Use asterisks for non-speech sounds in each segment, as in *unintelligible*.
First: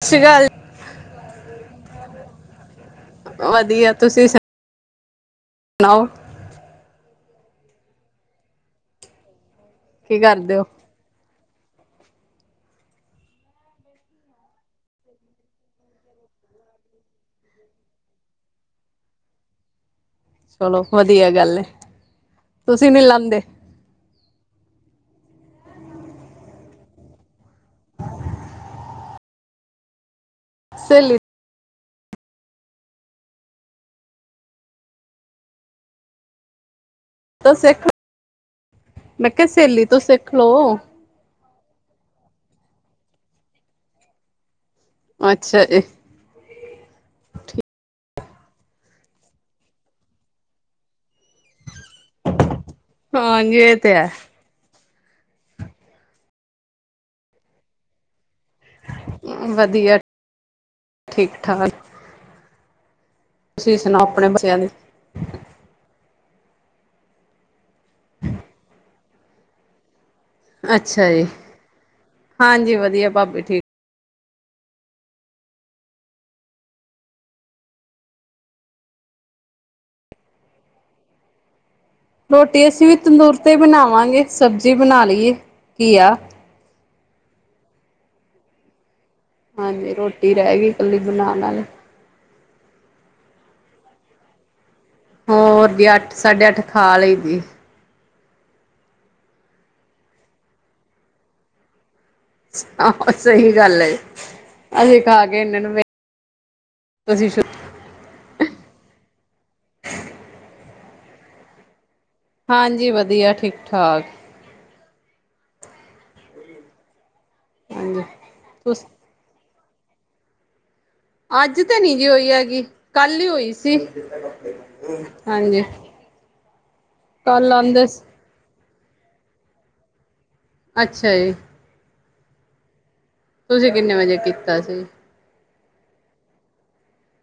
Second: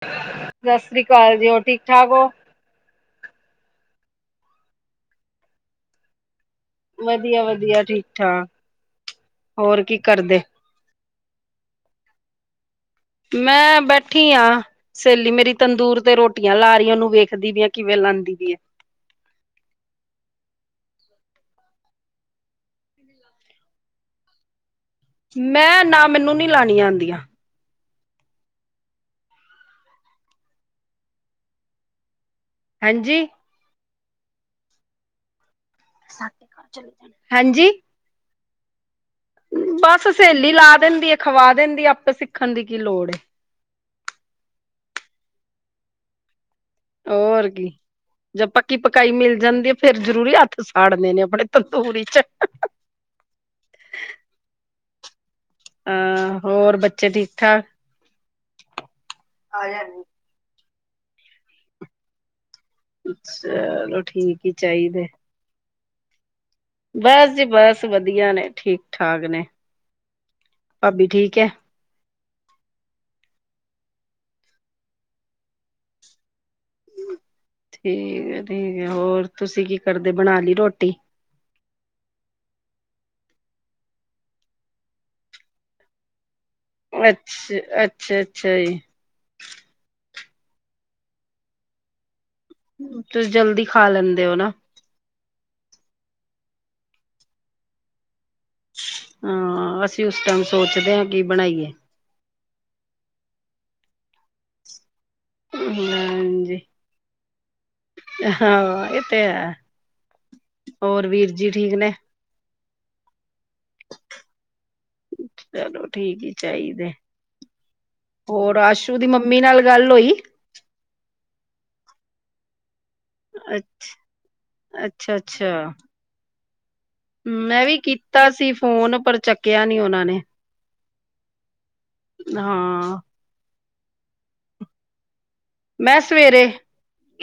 ਸਤਿ ਸ਼੍ਰੀ ਅਕਾਲ ਸਾਸ ਸ੍ਰੀ ਕਾਲ ਜੀ ਹੋਰ ਠੀਕ ਠਾਕ ਓ। ਵਧੀਆ ਤੁਸੀਂ ਸੁਨ ਨਾਓ। ਵਧੀਆ-ਵਧੀਆ, ਠੀਕ-ਠਾਕ ਹੋਰ ਕੀ ਕਰਦੇ। ਮੈਂ ਬੈਠੀ ਆ। ਸੇਲੀ ਮੇਰੀ ਤੰਦੂਰ ਤੇ ਰੋਟੀਆਂ ਲਾ ਰੀ ਉਨੂੰ ਵੇਖਦੀ ਵੀ ਆ ਕਿਵੇਂ ਲਾਂਦੀ ਪੀ ਏ। ਚਲੋ ਵਧੀਆ ਗੱਲ ਏ, ਤੁਸੀਂ ਨੀ ਲਾਂਦੇ। ਮੈਂ ਨਾ ਮੈਨੂੰ ਨੀ ਲਾਨੀਆਂ ਆਂਦੀਆ। ਸੇਲੀ ਹਾਂਜੀ। ਤੋਂ ਹਾਂਜੀ। ਸਿੱਖ ਮੈਂ ਕਿਹਾ ਸਹੇਲੀ ਤੋਂ ਬਸ ਸਿੱਖ ਸੇਲੀ ਲਾ ਲਓ ਦਿੰਦੀ ਆ, ਖਵਾ ਦਿੰਦੀ ਆਪੇ ਸਿੱਖਨ ਦੀ ਕੀ ਲੋੜ ਏ। ਅੱਛਾ, ਏ। ਔਰ ਕੀ ਜਦ ਪੱਕੀ ਪਕਾਈ ਮਿਲ ਜਾਂਦੀ ਏ, ਫੇਰ ਜ਼ਰੂਰੀ ਹੱਥ ਸਾੜਨੇ ਨੇ ਆਪਣੇ ਤੰਦੂਰ ਈਚ। ਹਾਂਜੀ ਏ ਤੇ ਹੈ। ਆਂ, ਹੋਰ ਬੱਚੇ ਠੀਕ ਠਾਕ। ਵਧੀਆ---ਠੀਕ ਠਾਕ। ਤੁਸੀਂ ਚਲੋ ਸੁਣਾਓ ਆਪਣੇ ਠੀਕ ਈ ਬੱਚਿਆਂ ਦੀ ਚਾਈਦੇ। ਬਸ ਜੀ ਬਸ ਵਧੀਆ ਨੇ ਠੀਕ-ਠਾਕ ਨੇ। ਭਾਬੀ ਅੱਛਾ ਜੀ, ਠੀਕ ਹੈ। ਹਾਂਜੀ ਵਧੀਆ ਭਾਬੀ ਠੀਕ। ਠੀਕ ਐ -ਠੀਕ ਐ, ਹੋਰ ਤੁਸੀਂ ਕੀ ਕਰਦੇ ਬਨਾ ਲੀ ਰੋਟੀ? ਰੋਟੀ ਅਸੀ ਵੀ ਤੰਦੂਰ ਤੇ ਬਨਾਵਾਂਗੇ। ਸਬਜੀ ਬਨਾ ਲਈ ਏ, ਘੀਆ। ਅੱਛਾ, ਅੱਛਾ -ਅੱਛਾ ਜੀ। ਹਾਂਜੀ, ਰੋਟੀ ਰੈਹ ਗਈ ਕੱਲੀ ਬਨਾਨ ਆਲੀ। ਤੁਸ ਜਲਦੀ ਖਾ ਲੈਂਦੇ ਓ ਨਾ ਹੋਰ ਜੀ, ਅੱਠ ਸਾਢੇ -ਅੱਠ ਖਾ ਲਈ ਦੀ। ਹਾਂ, ਅਸੀਂ ਉਸ ਟਾਈਮ ਸੋਚਦੇ ਆਂ ਕੀ ਬਨਾਈਏ? ਆਹੋ ਸਈ ਗੱਲ ਏ, ਅਸੀਂ ਖਾ ਕੇ ਇੰਨੇ ਨੂੰ ਵੇ ਹਾਂਜੀ ਤੁਸੀ ਸ਼ੁ ਹਾਂ ਏ ਤੇ ਹੈ, ਹੋਰ ਵੀਰ ਜੀ ਠੀਕ ਨੇ? ਹਾਂਜੀ ਵਦੀਆ ਠੀਕ- ਠਾਕ। ਚਲੋ, ਠੀਕ ਈ ਚਾਈਦੇ ਹਾਂਜੀ ਹੋਰ ਤੁਸ ਆਸ਼ੂ ਦੀ ਮੰ ਮੀ ਨਾਲ ਗੱਲ ਹੋਈ? ਅੱਜ, ਤੇ ਨੀ ਜੀ ਹੋਈ ਹੈਗੀ। ਕੱਲ ਈ ਹੋਈ ਸੀ, ਅੱਛਾ ਹਾਂਜੀ। ਅੱਛਾ ਕੱਲ ਮੈਂ ਵੀ ਆਉਂਦੇ ਕੀਤਾ ਸੀ ਫੋਨ ਪਰ ਚੱਕੇਆ ਨੀਂ ਓਨਾਂ ਨੇ ਅੱਛਾ ਜੀ। ਹਾਂ। ਤੁਸੀ ਕਿੰਨੇ ਵਜੇ ਕੀਤਾ ਸੀ? ਮੈਂ ਸਵੇਰੇ,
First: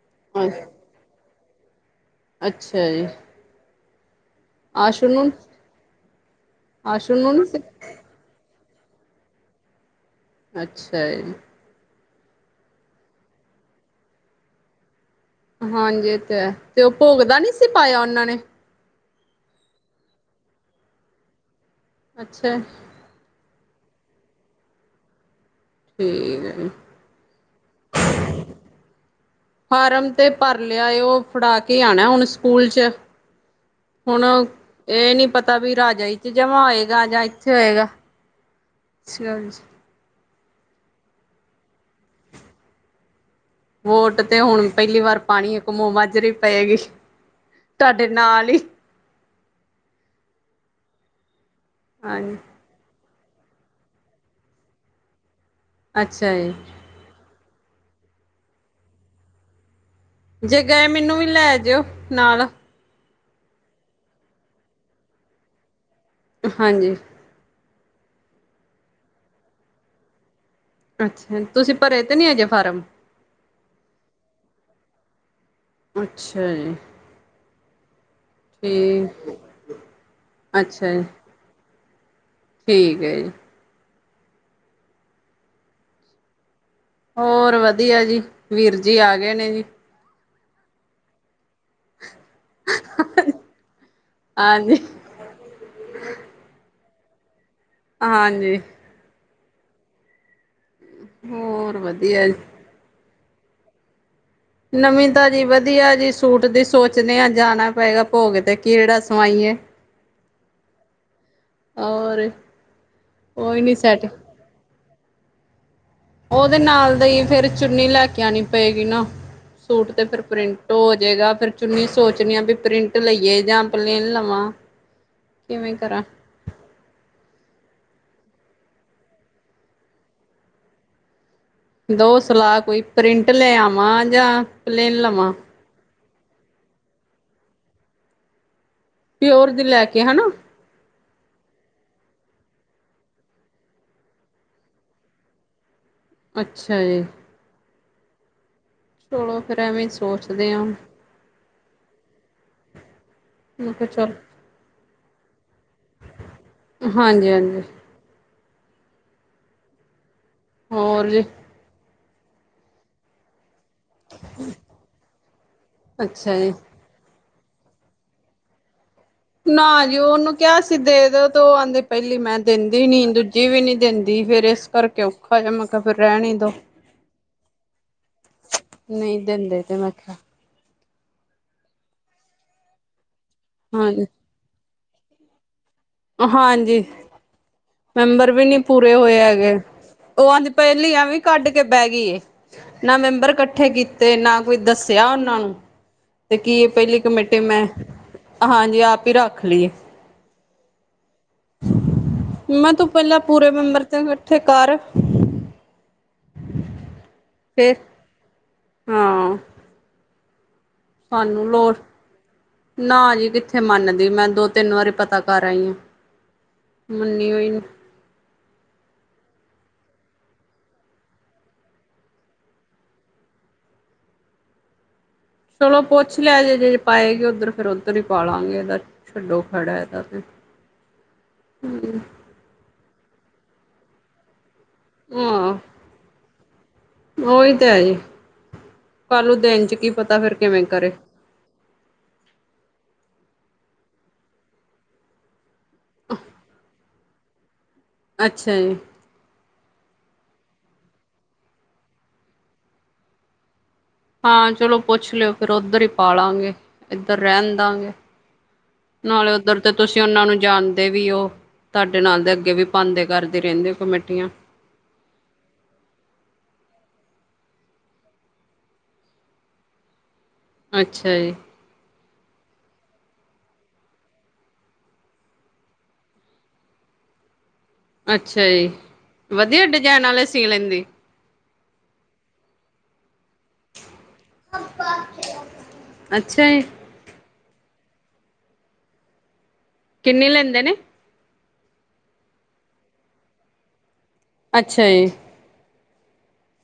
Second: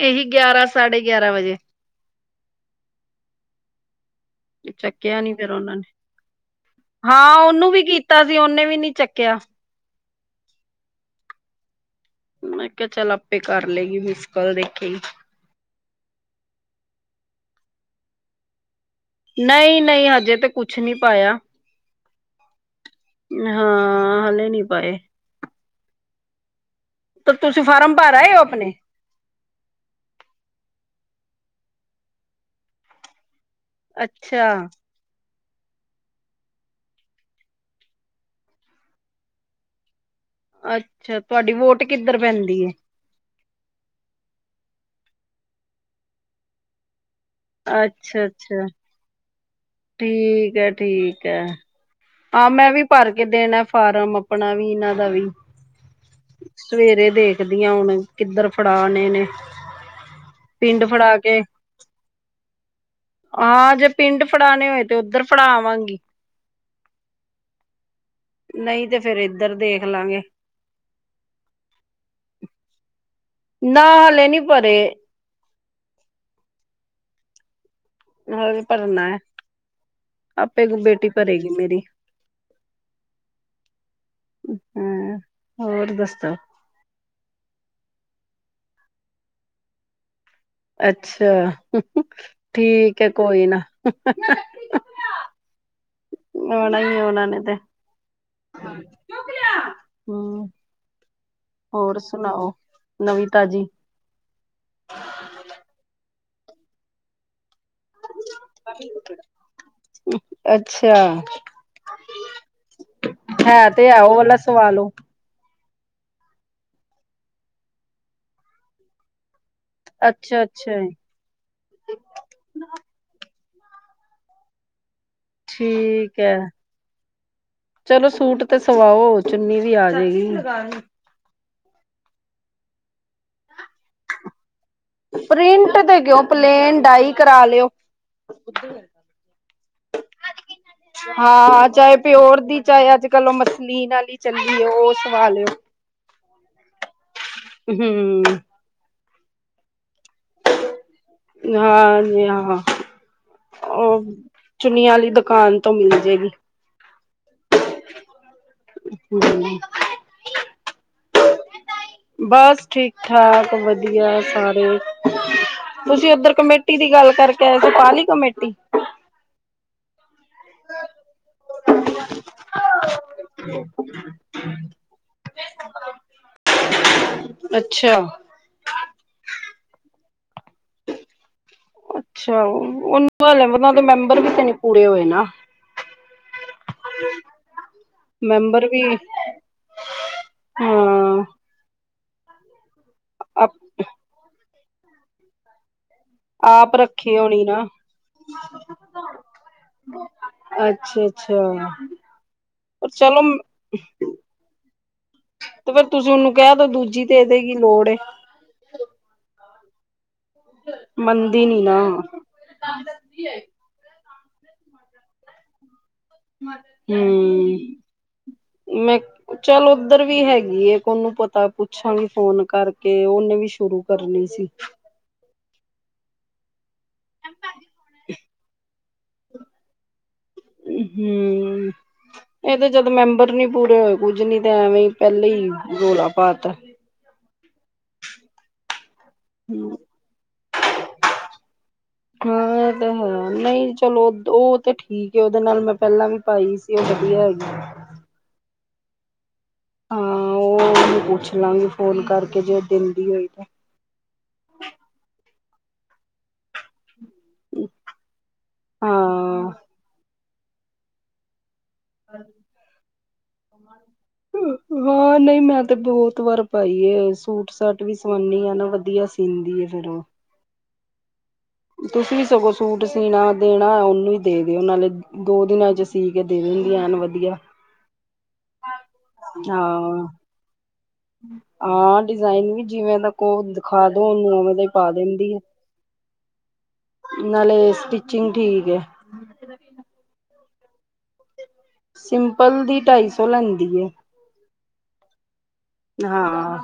ਏਹੀ ਗੇਆਰਾਂ -ਸਾਢੇ ਗੇਆਰਾਂ ਵਜੇ ਅੱਛਾ ਜੀ। ਆਸ਼ੂ ਚੱਕੇਆ ਨੂੰ ਨੀਂ ਫੇਰ ਓਨਾਂ ਨੇ, ਆਸ਼ੂ ਨੂੰ ਹਾਂ ਨੀ ਸੀ ਓਨੂੰ ਵੀ ਕੀ ਤਾ, ਸੀ ਓਨੇ ਵੀ ਨੀ ਚੱਕੇਆ। ਅੱਛਾ ਜੀ। ਮੈਂ ਕੇਆ, ਚੱਲ ਆਪੇ ਕਰ ਲੇਗੀ ਮਿਸ ਕਾੱਲ ਦੇਖੇਗੀ। ਹਾਂਜੀ ਏ ਤੇ ਹੈ, ਤੇੋ ਭੋਗ ਦਾ ਨੀਂ ਸੀ ਪਾਏਆ ਓਨਾਂ ਨੇ? ਨਈਂ-ਨਈਂ ਹਜੇ ਤੇ ਕੁਛ ਨੀਂ ਪਾਏਆ। ਅੱਛਾ ਹਾਂ, ਹਲੇ ਨਈਂ ਪਾਏ ਠੀਕ ਐ। ਤੇ, ਤੁਸੀ ਫਾਰਮ ਭਰ ਆਏ ਓ ਆਪਨੇ? ਫਾਰਮ ਤੇ ਭਰ ਲੇਆ ਏ, ਓ ਫੜਾ ਕੇ ਆਨੈ ਹੁਨ ਸਕੂਲ 'ਚ ਹੁਨ ਅੱਛਾ ਏਹ ਨੀ ਪਤਾ ਵੀ ਰਾਜਾ 'ਚ ਜਮਾ ਹੋਏਗਾ ਜਾਂ ਇੱਥੇ ਹੋਏਗਾ ਅੱਛਾ ਤੁਆਡੀ ਵੋਟ ਕਿੱਧਰ ਪੈਂਦੀ ਐ? ਵੋਟ ਤੇ ਹੁਨ ਪੈਲੀ ਵਾਰ ਪਾਣੀ ਏ ਕੰਮੂ ਮਾਜਰੇ ਪਏਗੀ ਤੁਹਾਡੇ ਅੱਛਾ ਨਾਲ ਹੀ -ਅੱਛਾ ਠੀਕ ਐ-ਠੀਕ ਐ, ਹਾਂਜੀ ਆ, ਮੈਂ ਵੀ ਭਰ ਕੇ ਦੇਨਾ ਫਾਰਮ ਆਪਨਾ ਵੀ ਇਨਾਂ ਦਾ ਵੀ ਅੱਛਾ ਜੀ। ਸਵੇਰੇ ਦੇਖਦੀ ਆਂ ਹੁਨ ਕਿੱਧਰ ਫੜਾਨੇ ਨੇ। ਜੇ ਪਿੰਡ ਗਏ, ਫੜਾ ਮੈਨੂੰ ਵੀ ਕੇ ਲੈ ਜੇਓ ਨਾਲ ਹਾਂ, ਜੇ ਪਿੰਡ ਫੜਾਨੇ ਹੋਏ ਤੇ ਓਧਰ ਫੜਾ ਆਵਾਂਗੀ। ਹਾਂਜੀ ਨਈਂ ਤੇ ਫੇਰ ਏਧਰ ਦੇਖ ਲਾਂਗੇ। ਅੱਛਾ, ਤੁਸੀਂ ਭਰੇ ਤੇ ਨੀ ਹਜੇ ਫਾਰਮ ਨਾ ਹਲੇ ਨੀ ਭਰੇ ਅੱਛਾ ਜੀ ਹਲੇ ਭਰਨਾ ਐ ਠੀਕ ਆਪੇ ਅੱਛਾ ਜੀ ਬੇਟੀ ਭਰੇਗੀ ਮੇਰੀ ਠੀਕ ਹੈ ਜੀ। ਹਾਂ ਹੋਰ ਦਸੋ ਹੋਰ ਵਧੀਆ ਜੀ ਵੀਰ ਜੀ ਆ ਗਏ ਨੇ ਜੀ ਅੱਛਾ। ਠੀਕ ਹੈ ਕੋਈ ਨਾ ਹਾਂਜੀ ਆਉਣਾ ਹੀ ਉਹਨਾਂ ਨੇ ਤੇ ਹਾਂਜੀ। ਚੁੱਕ ਲਿਆ ਹੂੰ। ਹੋਰ ਵਧੀਆ ਜੀ ਸੁਣਾਓ ਨਵੀਂ ਤਾਜ਼ੀ ਨਵੀਂ ਤਾਜ਼ੀ ਵਧੀਆ ਜੀ ਸੂਟ ਦੀ ਸੋਚਨੇ ਹਾਂ ਜਾਣਾ ਪਏਗਾ ਭੋਗ ਤੇ ਕਿਹੜਾ ਸਵਾਈਏ ਅੱਛਾ! ਔਰ ਹੈ ਉਹੀ ਨੀ ਤੇ ਹੈ ਸੈਟ ਉਹ ਵਾਲਾ ਸਵਾ ਲੳ ਉਹਦੇ ਨਾਲ ਦੇ ਹੀ ਫੇਰ ਚੁੰਨੀ ਲੈ ਕੇ ਆਉਣੀ ਪਏਗੀ ਨਾ ਸੂਟ ਤੇ ਫਿਰ ਅੱਛਾ ਪ੍ਰਿੰਟ ਅੱਛਾ ਹੋ ਜਾਏਗਾ ਫਿਰ ਚੁੰਨੀ ਸੋਚਣੀ ਆ ਬਈ ਪ੍ਰਿੰਟ ਲਈਏ ਜਾਂ ਪਲੇਨ ਲਵਾਂ। ਕਿਵੇਂ ਕਰਾਂ ਠੀਕ ਹੈ। ਚਲੋ ਸੂਟ ਤੇ ਸਵਾਓ ਚੁੰਨੀ ਵੀ ਆ ਜਾਏਗੀ। ਦੋ ਸਲਾਹ ਕੋਈ ਪ੍ਰਿੰਟ ਲੈ ਆਵਾਂ ਜਾਂ ਪਲੇਨ ਲਵਾਂ ਪ੍ਰਿੰਟ ਦੇ ਕਿਉ ਪਲੇਨ ਡਾਈ ਕਰਾ ਲਿਓ। ਪਿਓਰ ਦੀ ਲੈ ਕੇ ਹੈਨਾ। ਹਾਂ, ਚਾਹੇ ਪਿਓਰ ਦੀ ਚਾਹੇ ਅੱਜ ਕੱਲ ਉਹ ਮਛਲੀਨ ਨਾਲ ਹੀ ਚੱਲੀ ਏ, ਉਹ ਸਵਾ ਲਿਓ। ਅੱਛਾ ਜੀ! ਹਮ। ਹੁੰ, ਚਲੋ ਫਿਰ ਐਵੇਂ ਸੋਚਦੇ ਹਾਂ। ਹਾਂਜੀ ਹਾਂ। ਮੈਂ ਕਿਹਾ ਉਹ ਚੱਲ ਚੁੰਨੀਆਂ ਵਾਲੀ ਦੁਕਾਨ ਤੋਂ ਮਿਲ ਜਾਏਗੀ। ਹਾਂਜੀ ਹਾਂਜੀ। ਹਮ *unintelligible* ਹੋਰ ਜੀ ਬਸ ਠੀਕ ਠਾਕਵਧ ਵਧੀਆ ਸਾਰੇ ਤੁਸੀਂ ਓਧਰ ਅੱਛਾ ਜੀ ਕਮੇਟੀ ਦੀ ਗੱਲ ਕਰਕੇ ਆਏ ਪਾ ਲਈ ਕਮੇਟੀ ਨਾ ਜੀ ਉਹਨੂੰ ਕਿਹਾ ਸੀ ਦੇ ਦਿਓ ਉਹ ਆਉਂਦੇ ਪਹਿਲੀ ਮੈਂ ਦਿੰਦੀ ਨੀ, ਦੂਜੀ ਵੀ ਨੀ ਦਿੰਦੀ ਫੇਰ ਇਸ ਕਰਕੇ ਓ ਚੱਲ ਮੈਂ ਕਿਹਾ ਫਿਰ ਰਹਿਣ ਦੋ। ਅੱਛਾ। ਨਹੀਂ ਦਿੰਦੇ ਤੇ ਮੈਂ ਕਹਿ ਆ। ਅੱਛਾ ਉਹਨੂੰ ਉਹਨੇ ਦੇ ਹਾਂਜੀ ਮੈਂਬਰ ਵੀ ਤੇ ਨ ਪੂਰੇ ਹੋਏ ਨਾ। ਹਾਂਜੀ। ਮੈਂਬਰ ਵੀ ਨੀ ਪੂਰੇ ਹੋਏ ਹੈਗੇ, ਉਹ ਅਜ ਪਹਿਲੀਆਂ ਵੀ ਹਾਂ ਕੱਢ ਬਹਿ ਗਈ ਏ ਨਾ ਮੈਂਬਰ ਇਕੱਠੇ ਕੀਤੇ ਨਾ ਕੋਈ ਦੱਸਿਆ ਉਹਨਾਂ ਨੂੰ ਤੇ ਕੀ ਏ ਆਪ ਪਹਿਲੀ ਰੱਖੀ ਕਮੇਟੀੇ ਹੋਣੀ ਮੈਂ ਨਾ। ਆਪ ਹੀ ਰੱਖ ਲਈਏ। ਅੱਛਾ! ਅੱਛਾ! ਮੈਂ ਤੂੰ ਪਰ ਪਹਿਲਾਂ ਚਲੋ ਮ ਪੂਰੇ ਮੈਂਬਰ ਤੇ ਇਕੱਠੇ ਕਰ ਤੇ ਫੇਰ ਤੁਸੀਂ ਓਨੂੰ ਕੈ ਦੋ ਦੂਜੀ ਦੇ ਦੇਗੀ ਫੇਰ ਲੋੜ ਏ। ਹਾਂ। ਜ *unintelligible* ਸਾਨੂੰ ਲੋੜ, ਨਾ ਜੀ ਕਿੱਥੇ ਮੰਨਦੀ। ਮੈਂ ਦੋ-ਤਿੰਨ ਵਾਰੀ ਪਤਾ ਕਰ ਆਈ ਆਂ। ਹੂੰ, ਮੈਂ ਚੱਲ ਓਧਰ ਵੀ ਹੈਗੀ ਏ ਇੱਕ ਓਨੂੰ ਪਤਾ ਪੁੱਛਾਂਗੀ ਫੋਨ ਕਰਕੇ, ਓਨੇ ਵੀ ਸ਼ੁਰੂ ਕਰਨੀ ਸੀ। ਚਲੋ ਪੁੱਛ ਲਿਆ ਜੇ, ਜੇ ਪਾਏਗੀ ਓਧਰ ਫੇਰ ਓਧਰ ਹੀ ਪਾ ਲਾਂਗੇ ਏਦਾ ਛੱਡੋ ਖੈੜਾ ਐਦਾ ਫੇਰ। ਹੂੰ, ਤੇ ਜਦ ਮੈਂਬਰ ਨੀ ਪੂਰੇ ਹੋਏ ਕੁੱਝ ਨੀ ਤੇ ਐਵੇਂ ਈ ਪੈਲੇ ਈ ਰੌਲ਼ਾ ਪਾਤਾ। ਓਹੀ ਤੇ ਹੈ ਜੀ, ਪਰ ਓ ਦਿਨ ਚ ਕੀ ਹਾਂ ਪਤਾ ਫੇਰ ਕਿਵੇਂ ਕਰੇ? ਹਾਂ ਐ ਤੇ ਹੈ, ਨਈਂ ਚਲੋ ਓ ਤੇ ਠੀਕ ਏ ਓਦੇ ਨਾਲ ਮੈਂ ਪੈਲਾਂ ਵੀ ਪਾਈ ਸੀ, ਓ ਵਧੀਆ ਹੈਗੀ। ਅੱਛਾ ਜੀ! ਹਾਂ ਓ ਪੁੱਛ ਲਾਂਗੀ ਫੋਨ ਕਰਕੇ ਜੇ ਓ ਦੇਂਦੀ ਹੋਈ ਤੇ। ਹਾਂ ਚਲੋ ਪੁੱਛ ਲਿਓ ਫਿਰ ਓਧਰ ਹੀ ਪਾਲਾਂਗੇ। ਇੱਧਰ ਰੈਣ ਦਾਂਗੇ ਨਾਲੇ ਹਾਂ। ਓਧਰ ਤੇ ਤੁਸੀਂ ਓਨਾਂ ਨੂੰ ਜਾਣਦੇ ਵੀ ਓ ਤੁਆਡੇ ਨਾਲ ਦੇ ਅੱਗੇ ਵੀ ਪਾਦੇ ਕਰਦੇ ਰੈਂਦੇ ਕਮੇਟੀਆਂ। ਹਾਂ ਨਈ ਮੈਂ ਤੇ ਬੌਤ ਵਾਰ ਪਾਈ ਏ, ਸੂਟ-ਸਾਟ ਵੀ ਸਵਾਦੀ ਆ ਨਾ ਵਧੀਆ ਸਿੰਦੀ ਏ ਫਿਰ ਓ। ਅੱਛਾ ਜੀ। ਤੁਸੀਂ ਵੀ ਸਗੋਂ ਸੂਟ ਸੀਣਾ ਦੇਣਾ ਹੋਯਾ ਓਨੂੰ ਹੀ ਦੇ ਦਿਓ ਨਾਲੇ ਦੋ ਦਿਨਾਂ 'ਚ ਸੀ ਦੇ ਦੇ ਦੇਂਦੀਆਂ ਐਨ ਵਧੀਆ। ਅੱਛਾ ਜੀ! ਵਧੀਆ ਡਿਜ਼ਾਇਨ ਹਾਂ। ਵਾਲੇ ਸੀ ਲੈਂਦੇ? ਹਾਂ ਡਿਜ਼ਾਇਨ ਵੀ ਜਿਵੇਂ ਦਾ ਕੋ ਓਦਾਂ। ਖਾਦੋ ਓਨੂੰ ਉਵੇਂ ਦਾ ਈ ਪਾ ਦਿੰਦੀ ਏ। ਅੱਛਾ ਜੀ ਨਾਲੇ ਸਟਿਚਿੰਗ ਠੀਕ ਏ। ਕਿੰਨੇ ਲੈਂਦੇ ਨੇ? ਸਿੰਪਲ ਦੀ ਢਾਈ ਸੌ ਲੈਂਦੀ ਏ। ਅੱਛਾ ਜੀ। ਹਾਂ।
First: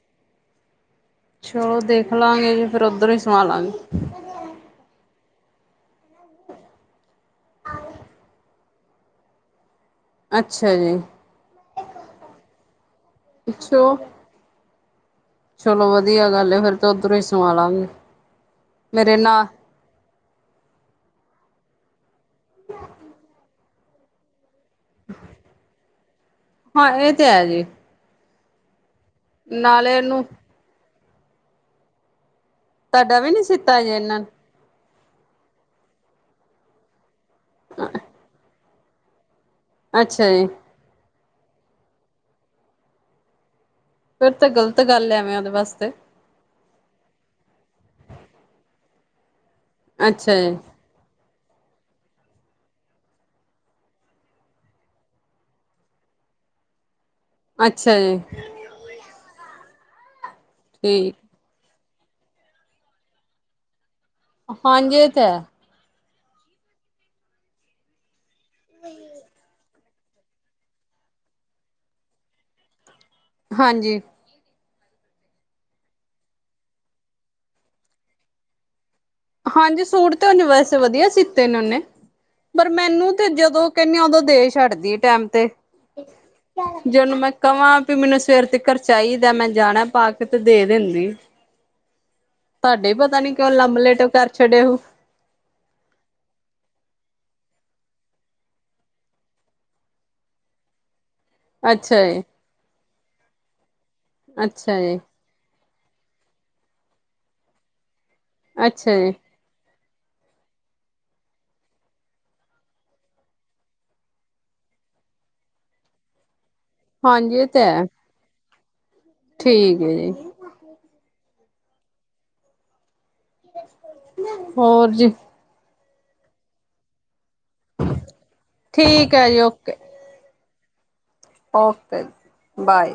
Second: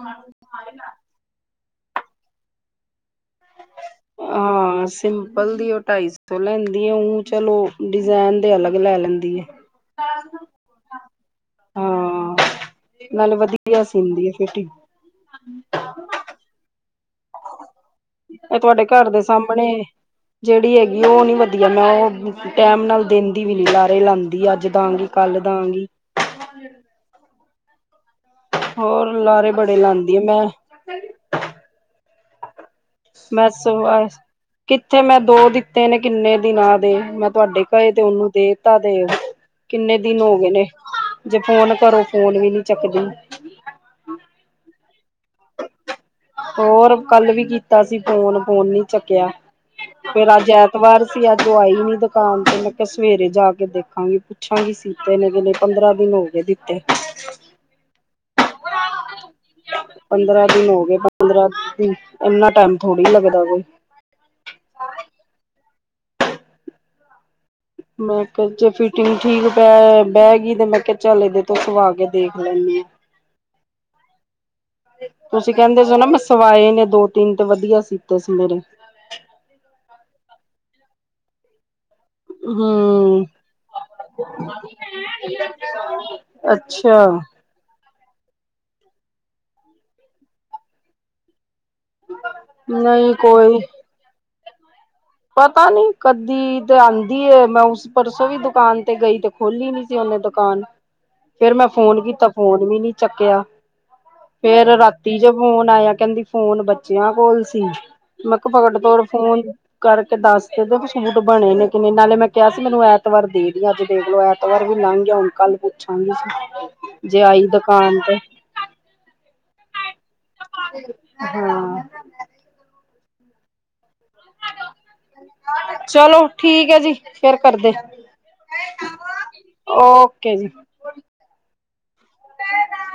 *inaudible* ਚਲੋ ਦੇਖ ਲਾਂਗੇ ਜੇ ਫੇਰ ਉੱਧਰੋਂ ਹੀ ਸਵਾ ਲਾਂਗੇ। ਹਾਂ। ਹਾਂ ਸਿੰਪਲ ਦੀ ਓ ਢਾਈ ਸੌ ਲੈਂਦੀ ਏ, ਉਂ ਚਲੋ ਡਿਜ਼ਾਇਨ ਦੇ ਅਲੱਗ ਲੈ ਲੈਂਦੀ ਏ। ਹ *unintelligible* ਅੱਛਾ ਜੀ। ਹਾਂ! ਨਾਲੇ ਵਧੀਆ ਅੱਛਾ। ਸਿੰਦੀ ਏ ਫਿਟਿੰਗ। ਚਲੋ ਵਧੀਆ ਗੱਲ ਏ, ਫਿਰ ਤੇ ਓਧਰੋਂ ਹੀ ਸਵਾ ਲਾਂਗੇ। ਇਕ ਤੁਆਡੇ ਘਰ ਮੇਰੇ ਦੇ ਨਾਲ ਸਾਮਣੇ ਜੇੜੀ ਹੈਗੀ ਓ ਨੀ ਵਧੀਆ, ਮੈਂ ਓ ਟੈਮ ਨਾਲ ਦੇਂਦੀ ਵੀ ਨੀ, ਲਾਰੇ ਲਾਂਦੀ ਅੱਜ ਦਾਂਗੀ ਕੱਲ ਦਾਂਗੀ। ਹਾਂ ਇਹ ਤੇ ਹੈ ਜੀ। ਹੋਰ ਲਾਰੇ ਬੜੇ ਨਾਲੇ ਲਾਂਦੀ ਇਹਨੂੰ ਏ, ਮੈਂ ਤੁਹਾਡਾ ਵੀ ਨੀ ਸੀਤਾ ਜੇ ਮੈਂ, ਇਹਨਾਂ ਕਿੱਥੇ ਮੈਂ ਦੋ ਦਿੱਤੇ ਨੇ ਕਿੰਨੇ ਦਿਨਾਂ ਦੇ ਮੈਂ। ਤੁਹਾਡੇ ਘਰੇ ਤੇ ਉਹਨੂੰ ਦੇ ਤਾ ਤੇ, ਕਿੰਨੇ ਨੇ ਦਿਨ ਅੱਛਾ ਹੋ ਜੀ। ਗਏ ਨੇ। ਜੇ ਫੋਨ ਕਰੋ ਫੋਨ ਵੀ ਨੀ ਚੱਕਦੀ। ਫਿਰ ਤੇ ਗ਼ਲਤ ਗੱਲ ਆ ਐੰਵੇੈਂ ਉਹਦੇ ਵਾਸਤੇ। ਹੋਰ ਕੱਲ ਵੀ ਕੀਤਾ ਸੀ ਫੋਨ, ਫੋਨ ਨੀ ਚੱਕਿਆ ਫੇਰ ਅੱਛਾ ਅੱਜ ਜੀ, ਐ। ਤਵਾਰ ਸੀ ਅੱਜ ਓ ਆਈ ਨੀ ਦੁਕਾਨ ਤੇ, ਮੈਂ ਕਿਹਾ ਸਵੇਰੇ ਜਾ ਕੇ ਦੇਖਾਂਗੀ। ਪੁੱਛਾਂ ਗੀ ਸੀਤੇ ਨੇ ਕਿ ਨੀ, ਪੰਦਰਾਂ ਦਿਨ ਹੋ ਗੇ ਦਿੱਤੇ। ਅੱਛਾ ਜੀ। ਪੰਦਰਾਂ ਦਿਨ ਹੋ ਗਏ। ਠੀਕ। ਪੰਦਰਾਂ, ਇਨਾ ਟੈਮ ਥੋੜ੍ਹੀ ਲੱਗਦਾ ਵਾ। ਹਾਂਜੀ, ਏ ਤੇ ਹੈ। ਮੈਂ ਕਿਹਾ, ਜੇ ਫਿਟਿੰਗ ਠੀਕ ਪੈ ਬਹਿ ਗਈ ਤੇ ਮੈਂ ਕਿਹਾ ਚਲ ਇਦੇ ਤੋਂ ਸੁਵਾ ਕੇ ਦੇਖ ਲੈਂਨੇ ਆ। ਹਾਂਜੀ। ਤੁਸੀਂ ਕਹਿੰਦੇ ਜੇ ਨਾ ਮੈਂ ਸਵਾਏ ਨੇ ਦੋ ਤਿੰਨ ਤੇ ਵਧੀਆ ਸੀਤੇ ਸੀ ਮੇਰੇ ਹਾਂਜੀ, ਸੂਟ ਤੇ ਉਹਨੂੰ ਵੈਸੇ ਵਧੀਆ ਸੀਤੇ ਨੇ ਓਨੇ। ਪਰ ਮੈਨੂੰ ਹੂੰ, ਤੇ ਜਦੋਂ ਕਹਿੰਨੀ ਆ ਉਦੋਂ ਦੇ ਛੱਡਦੀ ਟੈਮ ਤੇ ਅੱਛਾ। ਜੇ ਉਹਨੂੰ ਮੈਂ ਕਵਾਂ ਪੀ, ਮੈਨੂੰ ਸਵੇਰ ਤੀਕਰ ਚਾਈਦਾ, ਮੈਂ ਜਾਣਾ ਪਾ ਕੇ ਤੇ ਦੇ ਦਿੰਦੀ। ਤੁਹਾਡੇ ਨਹੀਂ ਪਤਾ ਨੀ ਕਿਉਂ ਕੋਈ ਲੰਮ-ਲੇਟ ਕਰ ਛੱਡੇ ਉਹ। ਪਤਾ ਨੀ ਕਦੀ ਤੇ ਆਂਦੀ ਏ, ਮੈਂ ਉਸ ਪਰਸੋਂ ਵੀ ਦੁਕਾਨ ਤੇ ਗਈ ਤੇ। ਖੋਲੀ ਨੀ ਸੀ ਉਹਨੇ ਦੁਕਾਨ। ਫੇਰ ਮੈਂ ਫੋਨ ਅੱਛਾ ਜੀ। ਕੀਤਾ ਫੋਨ ਵੀ ਨੀ ਚੱਕਿਆ, ਫੇਰ ਅੱਛਾ ਜੀ, ਰਾਤੀ। ਜੇ ਫੋਨ ਆਇਆ ਕਹਿੰਦੀ ਫੋਨ ਬੱਚਿਆਂ ਕੋਲ ਸੀ ਮੈਂ ਕਿਆ ਫਕੜ ਅੱਛਾ ਤੋੜ ਜੀ, ਫੋਨ *unintelligible* ਕਰਕੇ ਦੱਸ ਤੇ ਦਓ ਕਿ ਸੂਟ ਬਣੇ ਨੇ ਕਿ ਨਈੰ ਨਾਲੇ ਮੈਂ ਕਿਹਾ ਸੀ ਮੈਨੂੰ ਐਤਵਾਰ ਦੇ ਦੀ, ਅੱਜ ਦੇਖਲੋ ਐ ਐਤਵਾਰ ਵੀ ਲੰਘ ਗਿਆ, ਹੁਣ ਕੱਲ ਪੁੱਛਾਂਗੀ, ਜੇ ਹਾਂਜੀ ਆਈ ਇਹ ਤਾਂ ਹੈ। ਦੁਕਾਨ ਤੇ। ਠੀਕ ਐ ਜੀ। ਹਾਂ। *inaudible* ਹੋਰ ਜੀ। ਚਲੋ ਠੀਕ ਐ ਜੀ, ਫੇਰ ਕਰਦੇ ਠੀਕ ਹੈ ਜੀ ਓਕੇ, ਓ। ਓਕੇ ਜੀ। Okay, bye.